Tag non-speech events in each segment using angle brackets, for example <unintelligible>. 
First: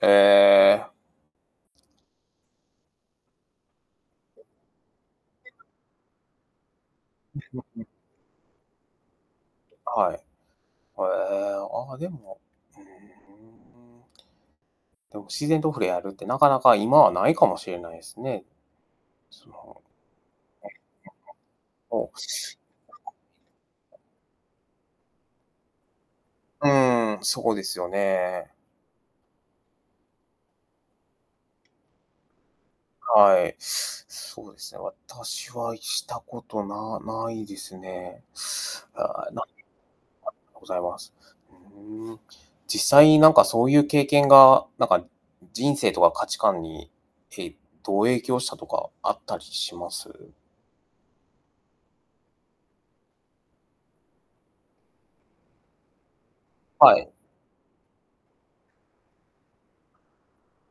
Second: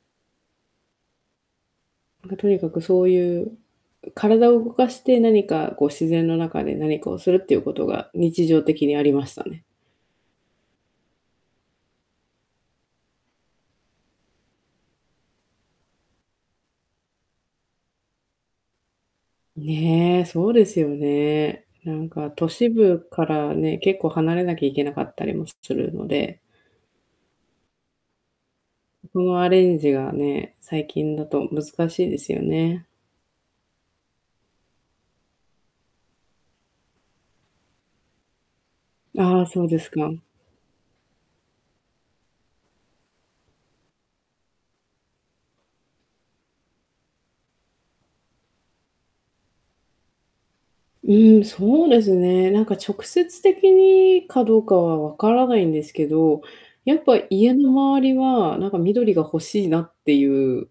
ええ。ま、とにかくそういう、うう。体を動かして、何え、ま。か、こう、自然の中で何かをするっていうこと <unintelligible> が、日常的にありましたね。はい。は、ええ。ああ、でもうーん。でも自然と触れ合うなかなか、今は無いかもしれないすね。すまほねえ、そうですよね。なーーん <unintelligible> お、しか、都市部からね、<unintelligible> 結構離れなきゃいけなかったりもすするので。うーん、そこですよね。そこのアレンジがね、最近だと難しいですよね。はい。そうですね、私はしたこと、な無いですね。ああ、無あい。あ、ありそうですか。がとうございます。うーん。実際、なんかそういう経験が、なんか、ん人生とか価値観に、ええ、どう影響したとか、あったりします？うーん、そうですね。なんか、直接的にかどうかは分からないんですけど、やはっい。ぱ家の周りは、なんか、緑が欲しいなっていう、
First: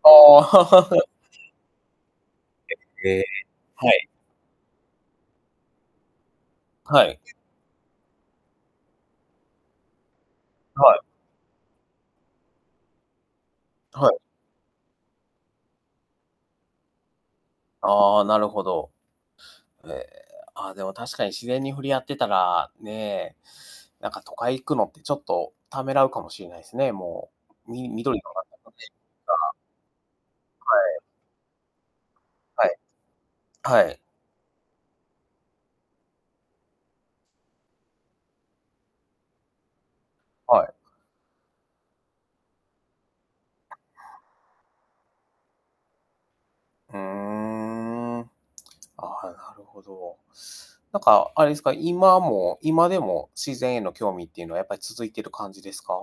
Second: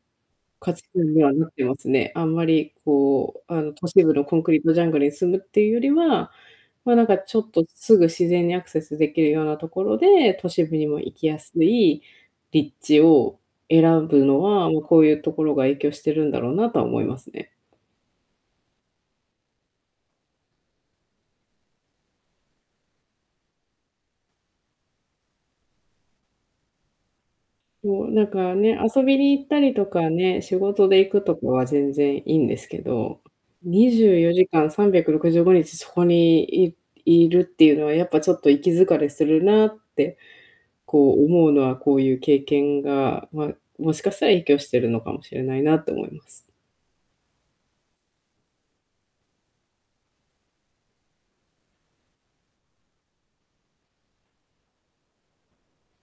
価値ああ。観 <laughs> にはなってますね。あんまり、え、ええ。こう、あの、都は市い。部のコンクリートジャングルに住むっていうよりは、まあ、なはんい。か、ゆちょっと、すぐ自然にアクセスできるようなところで、都市部にはもい。行きやすい立地をあ、選はい。ぶのは、もう、こういうところが影響してるんだろうな、とは思いますね。ああ、なるほど。ええ、あ、でも確かに自然に触れ合ってたら、ねえ、なんか都会行くのってちょっと、ためらうかもしれないすね、もう、みもう、緑なんのか中のね、<unintelligible> 遊びに行っか。たりとかね、仕は事い。で行くとかは全然良いんではすい。けど、はにい。じゅうよじかん365日そこにいいるっていうのは、やっぱ、ちょっと、いき疲れするなって、はい。こう、思うのは、こういう経験が、まあ、もしかしたら影響してるのかもしれないな、と思います。うーん。ああ、なるほど。なんか、あれですか、今も今でも自然への興味っていうのは、やっぱり続いてる感じですか？